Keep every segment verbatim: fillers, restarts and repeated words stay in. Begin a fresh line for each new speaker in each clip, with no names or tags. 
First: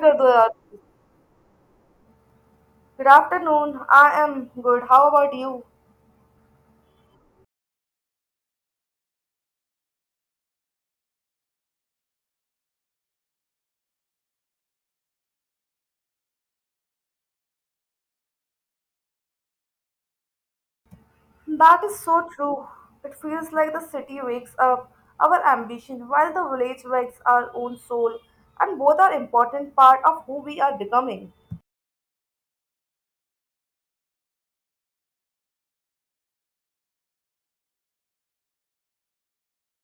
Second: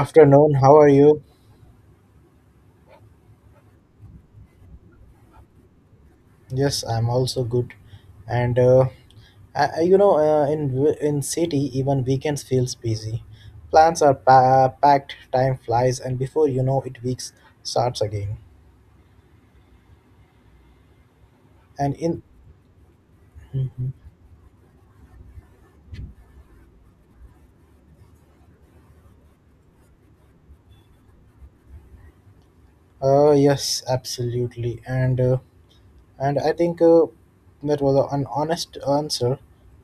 Good, uh,
how are you?
good afternoon. I am good. How about you?
Yes, I'm also good. And uh, I, I- you know uh, In w- in city, even weekends feels busy. Plans are pa- packed, time flies, and before you know it, weeks starts again.
That
And
is
in.
so true. It feels like the
Mhm.
city wakes up our ambition while the village wakes our own soul, and both are important part of who we are becoming.
Uh yes, absolutely, and uh, and I think uh, that was an honest answer.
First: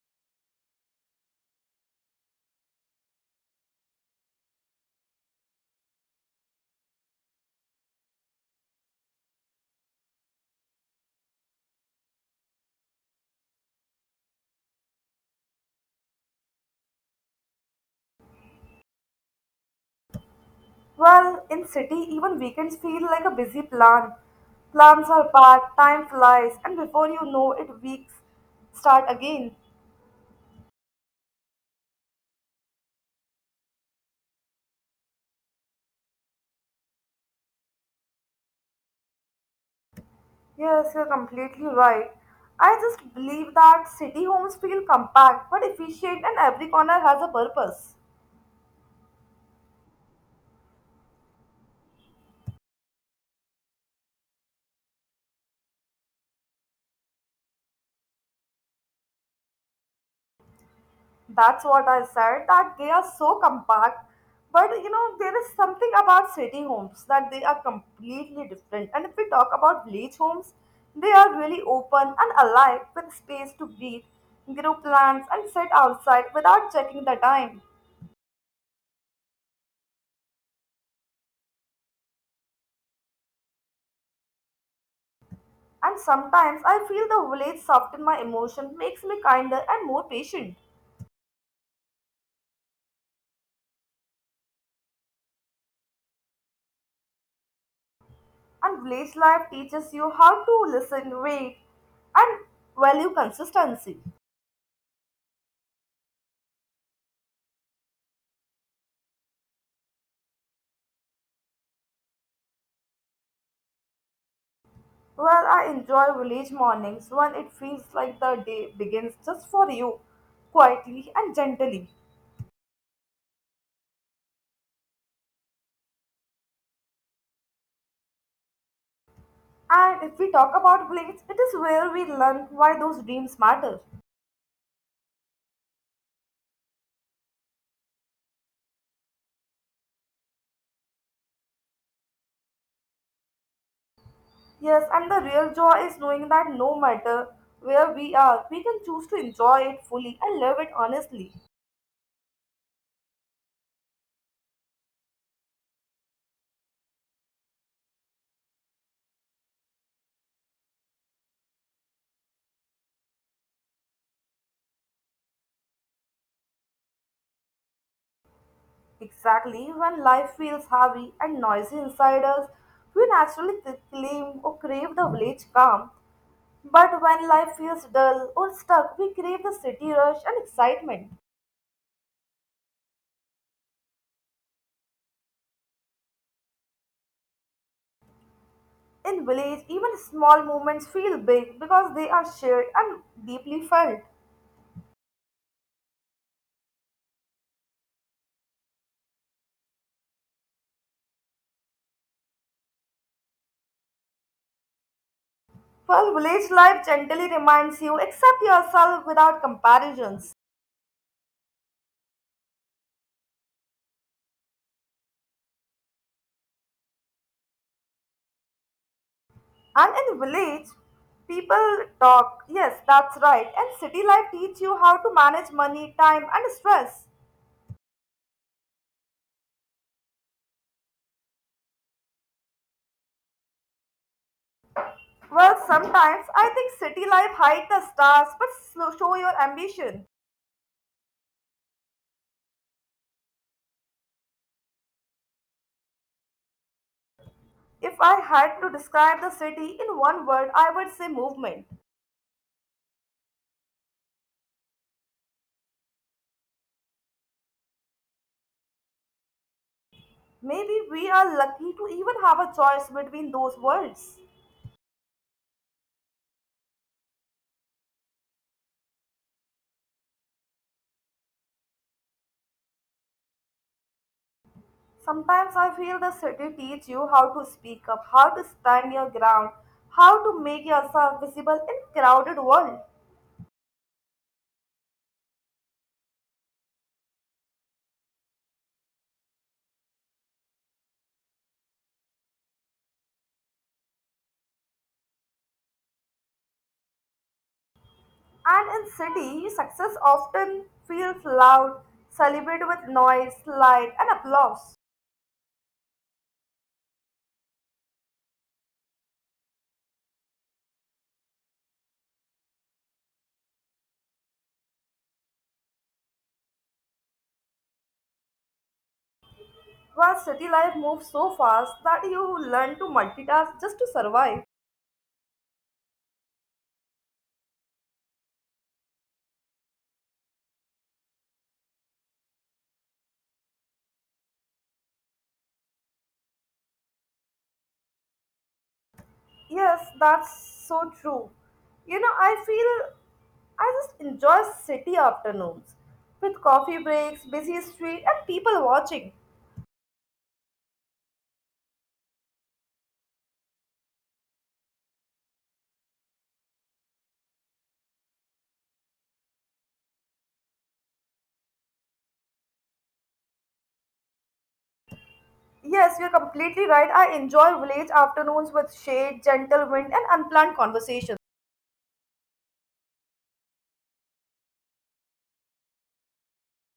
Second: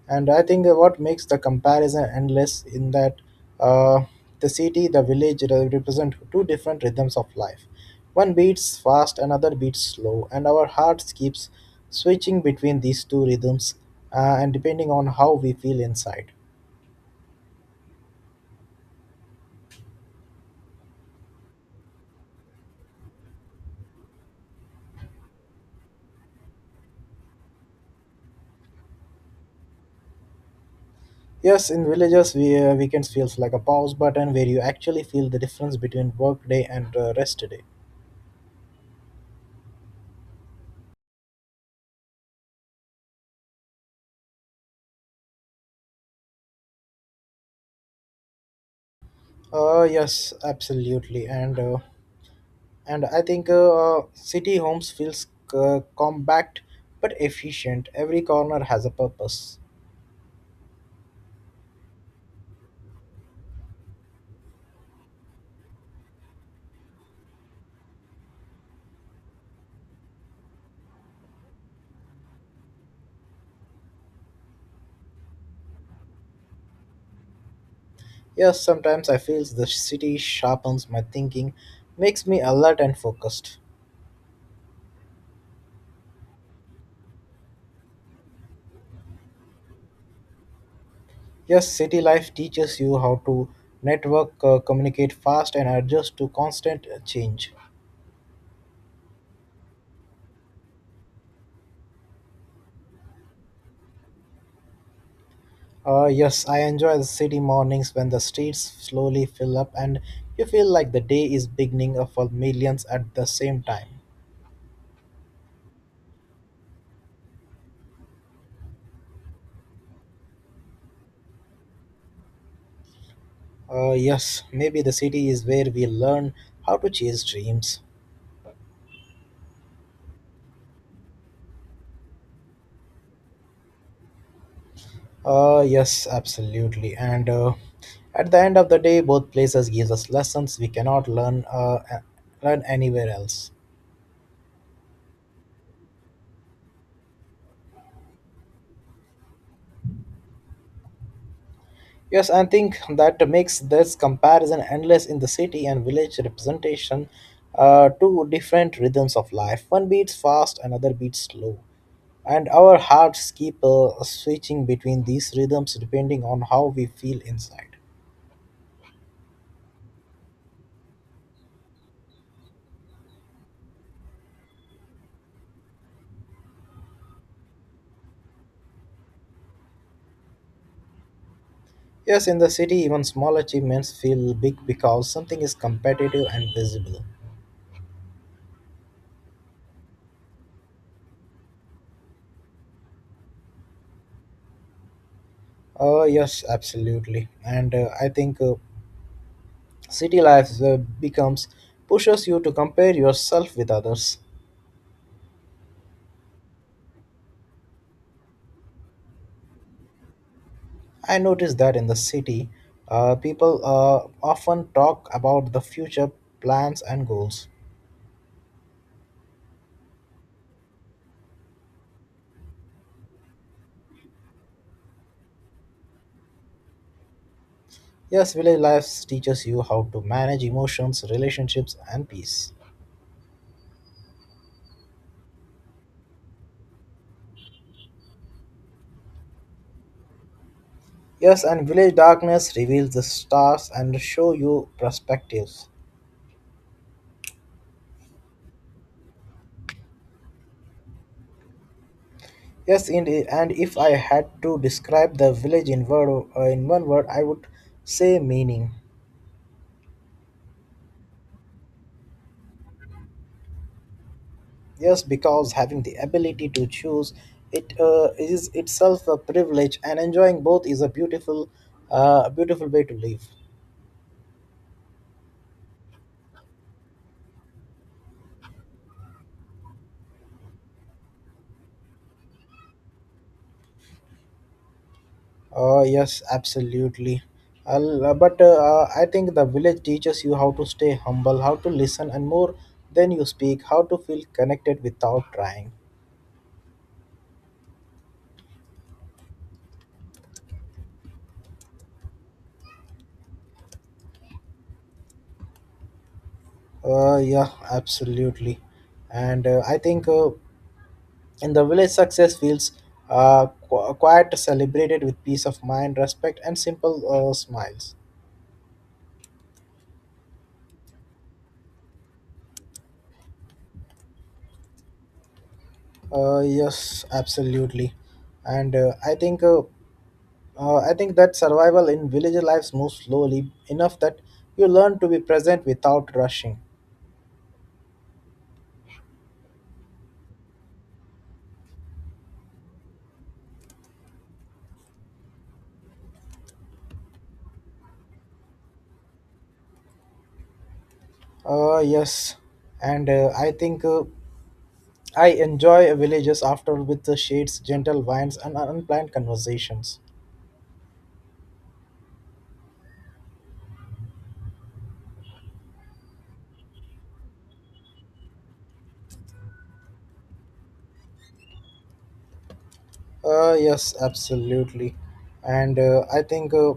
And I think uh, what makes the comparison endless in that uh, the city, the village re- represent two different rhythms of life. One beats fast, another beats slow, and our hearts keeps switching between these two rhythms, uh, and depending on how we feel inside.
Well, in city, even weekends feel like a busy plan. Plans are packed, time flies, and before you know it, weeks start again.
Yes, in villages we, uh, weekends feels like a pause button where you actually feel the difference between work day and uh, rest day.
Yes, you're completely right. I just believe that city homes feel compact but efficient and every corner has a purpose.
Uh, yes, absolutely, and uh, and I think uh, city homes feels uh, compact but efficient, every corner has a purpose.
That's what I said, that they are so compact. But you know, there is something about city homes that they are completely different. And if we talk about village homes, they are really open and alive with space to breathe, grow plants, and sit outside without checking the time.
Yes, sometimes I feel the city sharpens my thinking, makes me alert and focused.
And sometimes I feel the village soften my emotion, makes me kinder and more patient.
Yes, city life teaches you how to network, uh, communicate fast, and adjust to constant uh, change.
And village life teaches you how to listen, wait, and value consistency.
Uh, yes, I enjoy the city mornings when the streets slowly fill up and you feel like the day is beginning uh, for millions at the same time.
Well, I enjoy village mornings when it feels like the day begins just for you, quietly and gently.
Uh, yes, maybe the city is where we learn how to chase dreams.
And if we talk about village, it is where we learn why those dreams matter.
Uh, yes, absolutely. And uh, At the end of the day, both places gives us lessons we cannot learn uh, a- learn anywhere else.
Yes, and the real joy is knowing that no matter where we are, we can choose to enjoy it fully and live it honestly.
Yes, I think that makes this comparison endless in the city and village representation. Uh, two different rhythms of life. One beats fast, another beats slow, and our hearts keep uh, switching between these rhythms depending on how we feel inside.
Exactly, when life feels heavy and noisy inside us, we naturally c- claim or crave the village calm. But when life feels dull or stuck, we crave the city rush and excitement.
Yes, in the city, even small achievements feel big because something is competitive and visible.
In village, even small moments feel big because they are shared and deeply felt.
Uh, yes, absolutely. And uh, I think uh, City life uh, becomes pushes you to compare yourself with others.
While village life gently reminds you, accept yourself without comparisons.
I noticed that in the city, uh, people uh, often talk about the future plans and goals.
And in village, people talk. Yes, that's right. And city life teach you how to manage money, time, and stress.
Yes, village life teaches you how to manage emotions, relationships, and peace.
Well, sometimes I think city life hides the stars but slow- show your ambition.
Yes, and village darkness reveals the stars and show you perspectives.
If I had to describe the city in one word, I would say movement.
Yes, indeed. And if I had to describe the village in word, uh, in one word, I would say meaning.
Maybe we are lucky to even have a choice between those words.
Yes, because having the ability to choose it uh, is itself a privilege, and enjoying both is a beautiful, uh, a beautiful way to live.
Sometimes I feel the city teaches you how to speak up, how to stand your ground, how to make yourself visible in crowded world.
Uh, yes, absolutely. I'll, uh, but uh, uh, I think the village teaches you how to stay humble, how to listen, and more than you speak, how to feel connected without trying.
And in city, success often feels loud, celebrated with noise, light, and applause.
Uh, yeah, absolutely. And uh, I think. Uh, In the village, success feels uh, qu- quite celebrated with peace of mind, respect, and simple uh, smiles.
Well, city life moves so fast that you learn to multitask just to survive.
Uh, yes, absolutely, and uh, I think uh, uh, I think that survival in village lives moves slowly enough that you learn to be present without rushing.
Yes, that's so true. You know, I feel I just enjoy city afternoons with coffee breaks, busy street, and people watching.
Uh, yes, and uh, I think uh, I enjoy villages after with the shades, gentle winds, and unplanned conversations.
Yes, you're completely right. I enjoy village afternoons with shade, gentle wind, and unplanned conversations.
Uh, yes, absolutely, and uh, I think. Uh,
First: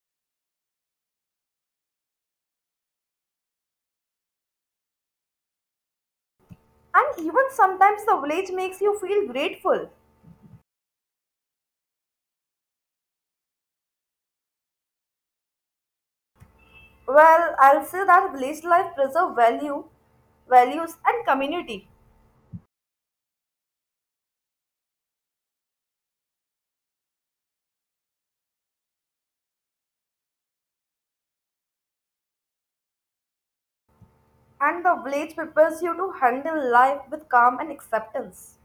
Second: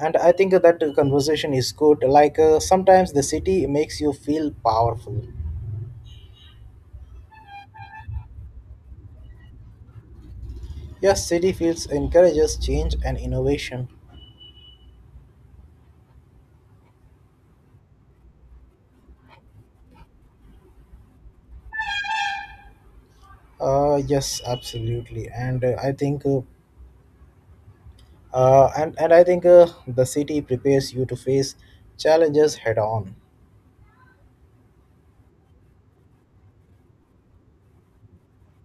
and I think that conversation is good, like uh, sometimes the city makes you feel powerful.
And even sometimes the village makes you feel grateful.
Yes, city feels encourages change and innovation.
Well, I'll say that village life preserve value, values, and community.
Uh, yes, absolutely, and uh, I think uh, uh, and, and I think uh, the city prepares you to face challenges head on.
And the village prepares you to handle life with calm and acceptance.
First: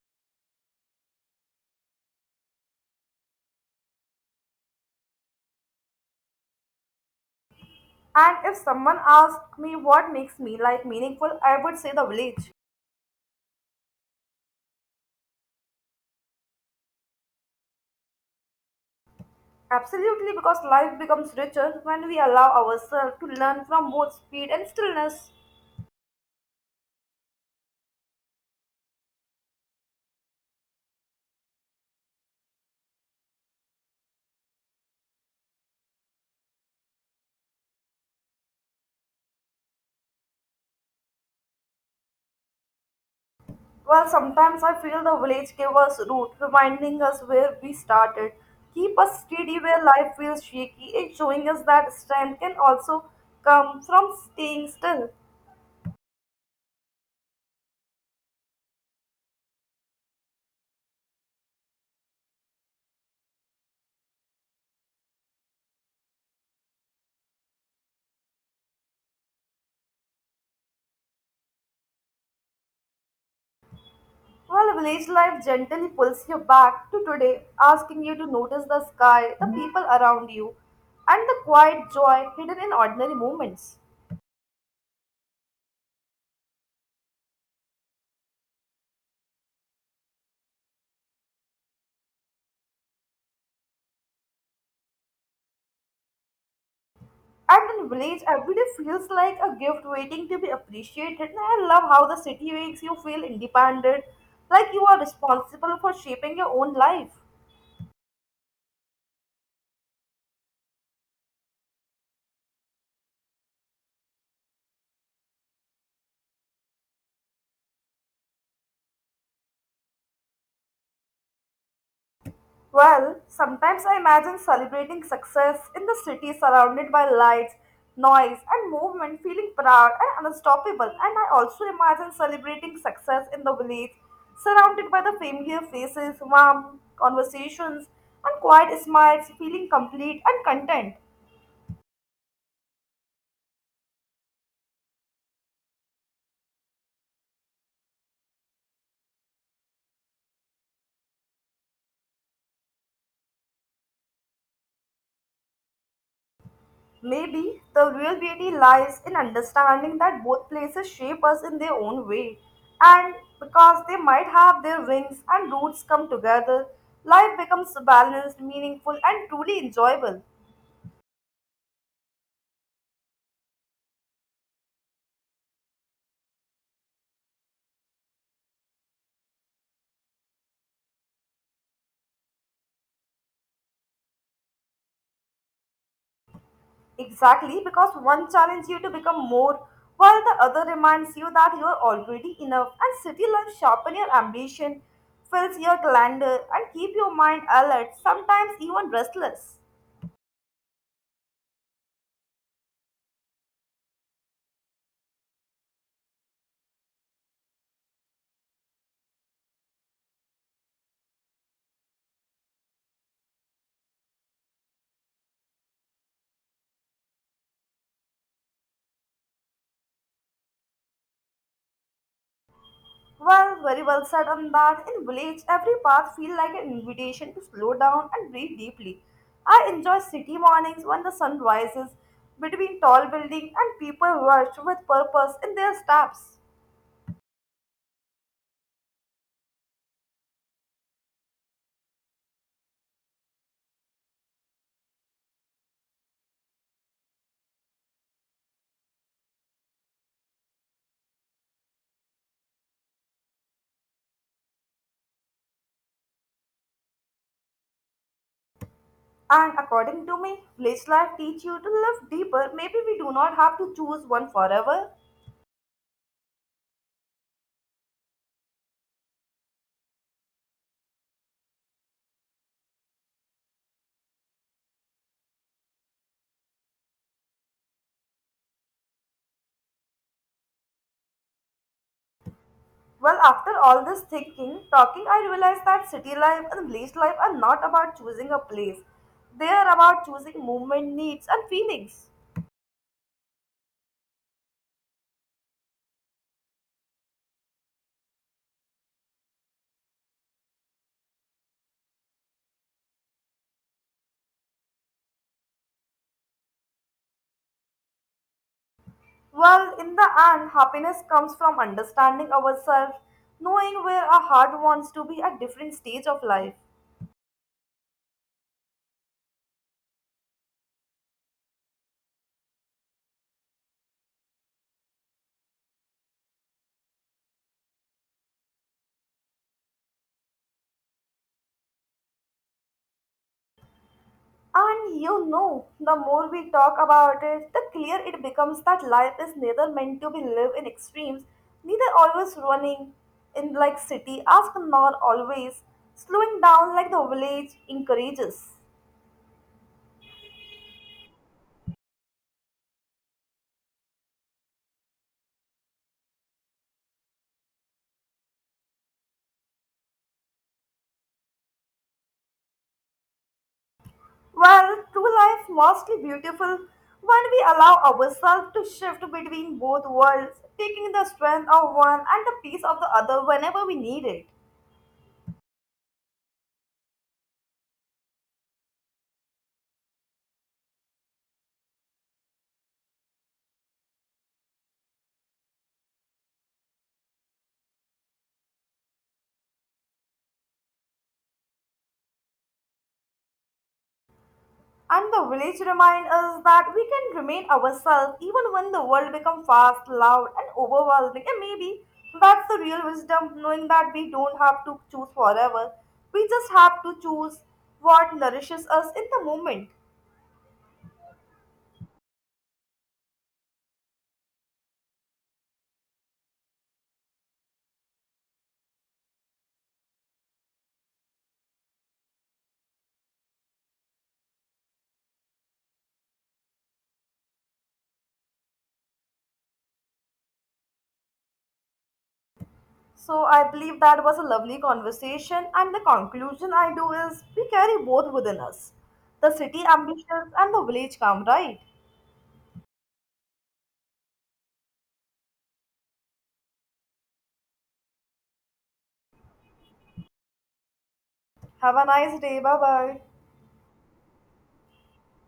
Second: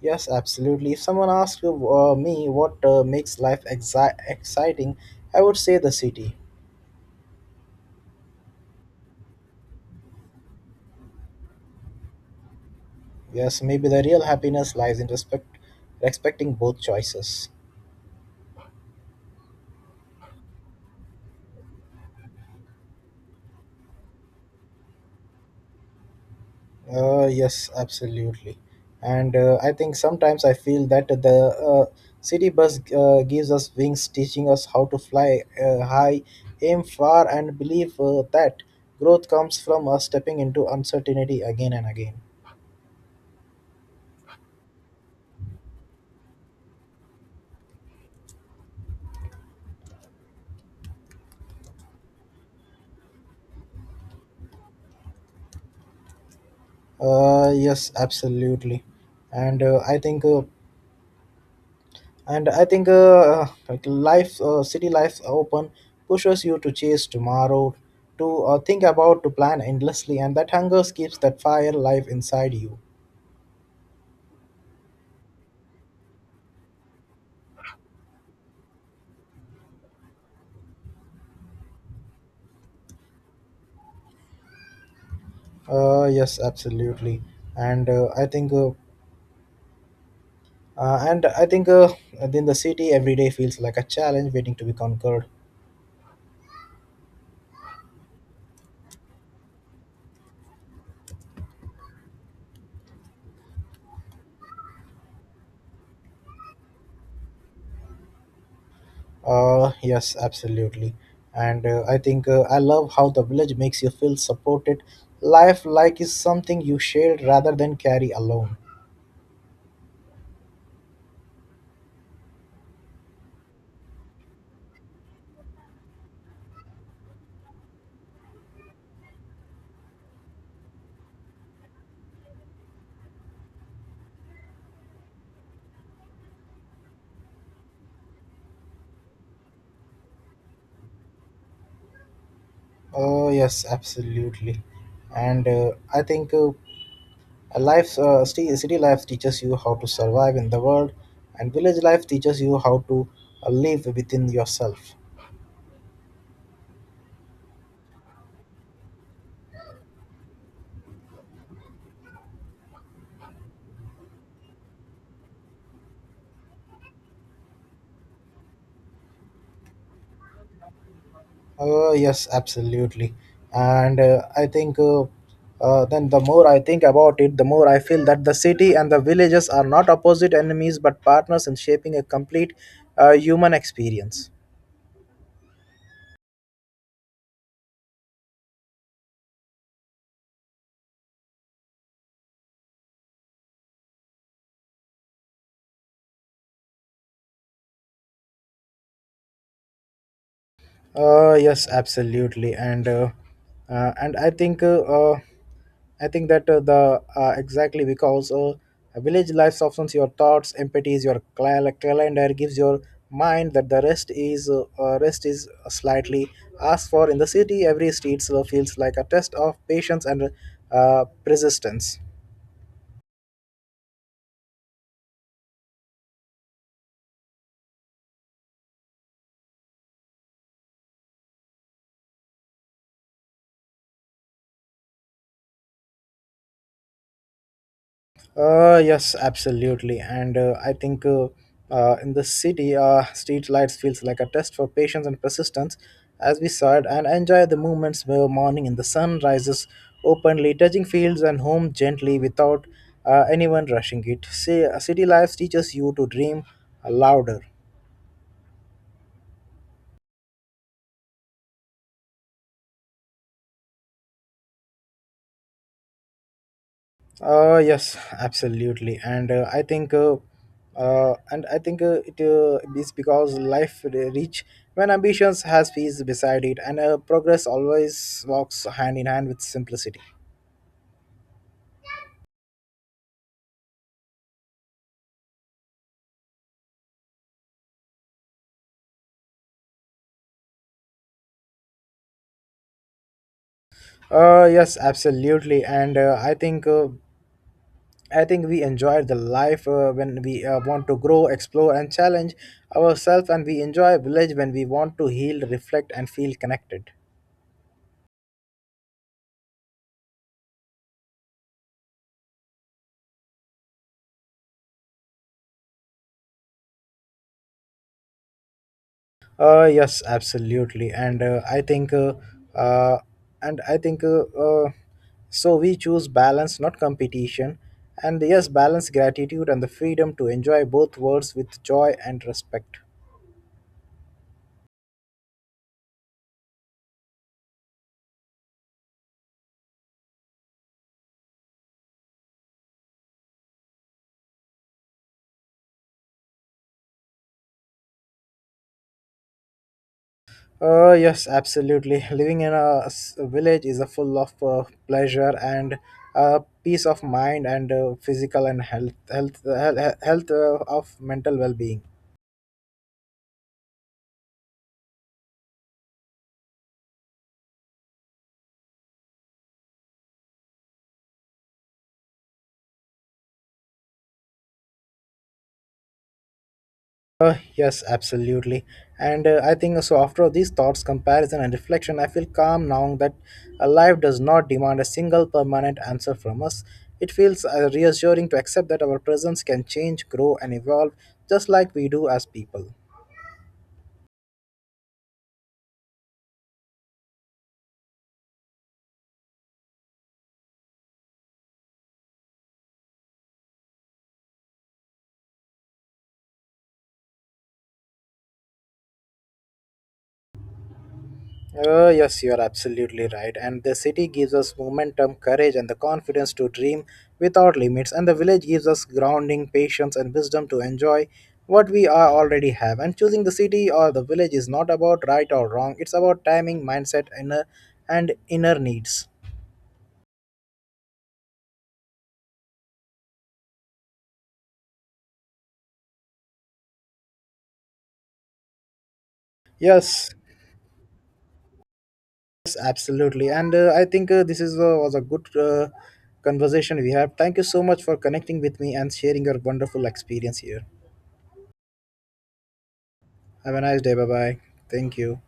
Yes, absolutely. If someone asks you, uh, me what uh, makes life exi- exciting, I would say the city.
And if someone asked me what makes me life meaningful, I would say the village.
Yes, maybe the real happiness lies in respect, respecting both choices.
Absolutely, because life becomes richer when we allow ourselves to learn from both speed and stillness.
Uh, yes, absolutely. And uh, I think sometimes I feel that the uh, city bus uh, gives us wings, teaching us how to fly uh, high, aim far, and believe uh, that growth comes from us stepping into uncertainty again and again.
Well, sometimes I feel the village gave us root, reminding us where we started. Keep us steady where life feels shaky, and showing us that strength can also come from staying still.
Uh, yes, absolutely. And uh, I think uh, and I think uh, Like life, uh, city life open pushes you to chase tomorrow, to uh, think about, to plan endlessly, and that hunger keeps that fire life inside you.
While village life gently pulls you back to today, asking you to notice the sky, the people around you, and the quiet joy hidden in ordinary moments.
Uh, yes, absolutely, and uh, I think uh, uh, and I think uh, in the city, every day feels like a challenge waiting to be conquered.
And in village, every day feels like a gift waiting to be appreciated. And I love how the city makes you feel independent, like you are responsible for shaping your own life.
Uh, yes, absolutely, and uh, I think uh, I love how the village makes you feel supported, life like is something you share rather than carry alone.
Well, sometimes I imagine celebrating success in the city surrounded by lights, noise, and movement, feeling proud and unstoppable. And I also imagine celebrating success in the village, surrounded by the familiar faces, warm conversations, and quiet smiles, feeling complete and content.
Uh, yes, absolutely. And uh, I think uh, A life, uh, city, city life teaches you how to survive in the world, and village life teaches you how to uh, live within yourself.
Maybe the real beauty lies in understanding that both places shape us in their own way, and because they might have their wings and roots come together, life becomes balanced, meaningful, and truly enjoyable.
Uh, yes, absolutely. And uh, I think uh, uh, Then the more I think about it, the more I feel that the city and the villages are not opposite enemies but partners in shaping a complete uh, human experience.
Exactly because one challenges you to become more, while the other reminds you that you are already enough, and city life sharpen your ambition, fills your calendar, and keep your mind alert, sometimes even restless.
Uh, yes, absolutely, and uh, uh, and I think uh, uh, I think that uh, the uh, exactly because uh, a village life softens your thoughts, empathy is your cal- calendar, gives your mind that the rest is uh, uh, rest is slightly asked for in the city. Every street slow feels like a test of patience and uh, persistence.
Well, very well said on that. In village, every path feels like an invitation to slow down and breathe deeply. I enjoy city mornings when the sun rises between tall buildings and people rush with purpose in their steps.
Uh, yes, absolutely. And uh, I think uh, uh, In the city, uh, street lights feels like a test for patience and persistence. As we said, and enjoy the moments where morning and the sun rises openly, touching fields and home gently without uh, anyone rushing it. See, uh, city life teaches you to dream louder.
And according to me, village life teach you to live deeper. Maybe we do not have to choose one forever.
Uh, yes, absolutely, and uh, I think, uh, uh, and I think uh, it uh, is because life re- reach when ambitions has peace beside it, and uh, progress always walks hand in hand with simplicity.
Well, after all this thinking, talking, I realized that city life and village life are not about choosing a place. They are about choosing movement, needs, and feelings.
Uh, yes, absolutely, and uh, I think uh, I think we enjoy the life uh, when we uh, want to grow, explore, and challenge ourselves, and we enjoy village when we want to heal, reflect, and feel connected.
Well, in the end, happiness comes from understanding ourselves, knowing where our heart wants to be at different stage of life.
Uh, yes, absolutely, and uh, I think, uh, uh, and I think, uh, uh, so we choose balance, not competition, and yes, balance, gratitude, and the freedom to enjoy both worlds with joy and respect.
And you know, the more we talk about it, the clearer it becomes that life is neither meant to be lived in extremes, neither always running in like city as nor always slowing down like the village encourages.
Uh, yes, absolutely. Living in a s- village is a full of uh, pleasure and uh, peace of mind, and uh, physical and health, health, health, health uh, of mental well-being.
Well, true life mostly beautiful when we allow ourselves to shift between both worlds, taking the strength of one and the peace of the other whenever we need it.
Uh, yes, absolutely. And uh, I think uh, So, after these thoughts, comparison, and reflection, I feel calm now that uh, life does not demand a single permanent answer from us. It feels uh, reassuring to accept that our presence can change, grow, and evolve just like we do as people.
And the village reminds us that we can remain ourselves even when the world becomes fast, loud, and overwhelming. And maybe that's the real wisdom, knowing that we don't have to choose forever. We just have to choose what nourishes us in the moment.
Oh, yes, you are absolutely right. And the city gives us momentum, courage, and the confidence to dream without limits. And the village gives us grounding, patience, and wisdom to enjoy what we are already have. And choosing the city or the village is not about right or wrong, it's about timing, mindset, inner, and inner needs.
So I believe that was a lovely conversation, and the conclusion I do is we carry both within us the city
Yes,
ambitions and the village calm, right?
yes, absolutely. And uh, I think uh, This is uh, was a good uh, conversation we have. Thank you so much for connecting with me and sharing your wonderful experience here.
Have a nice day. Bye bye.
Have a nice day. Bye bye. Thank you.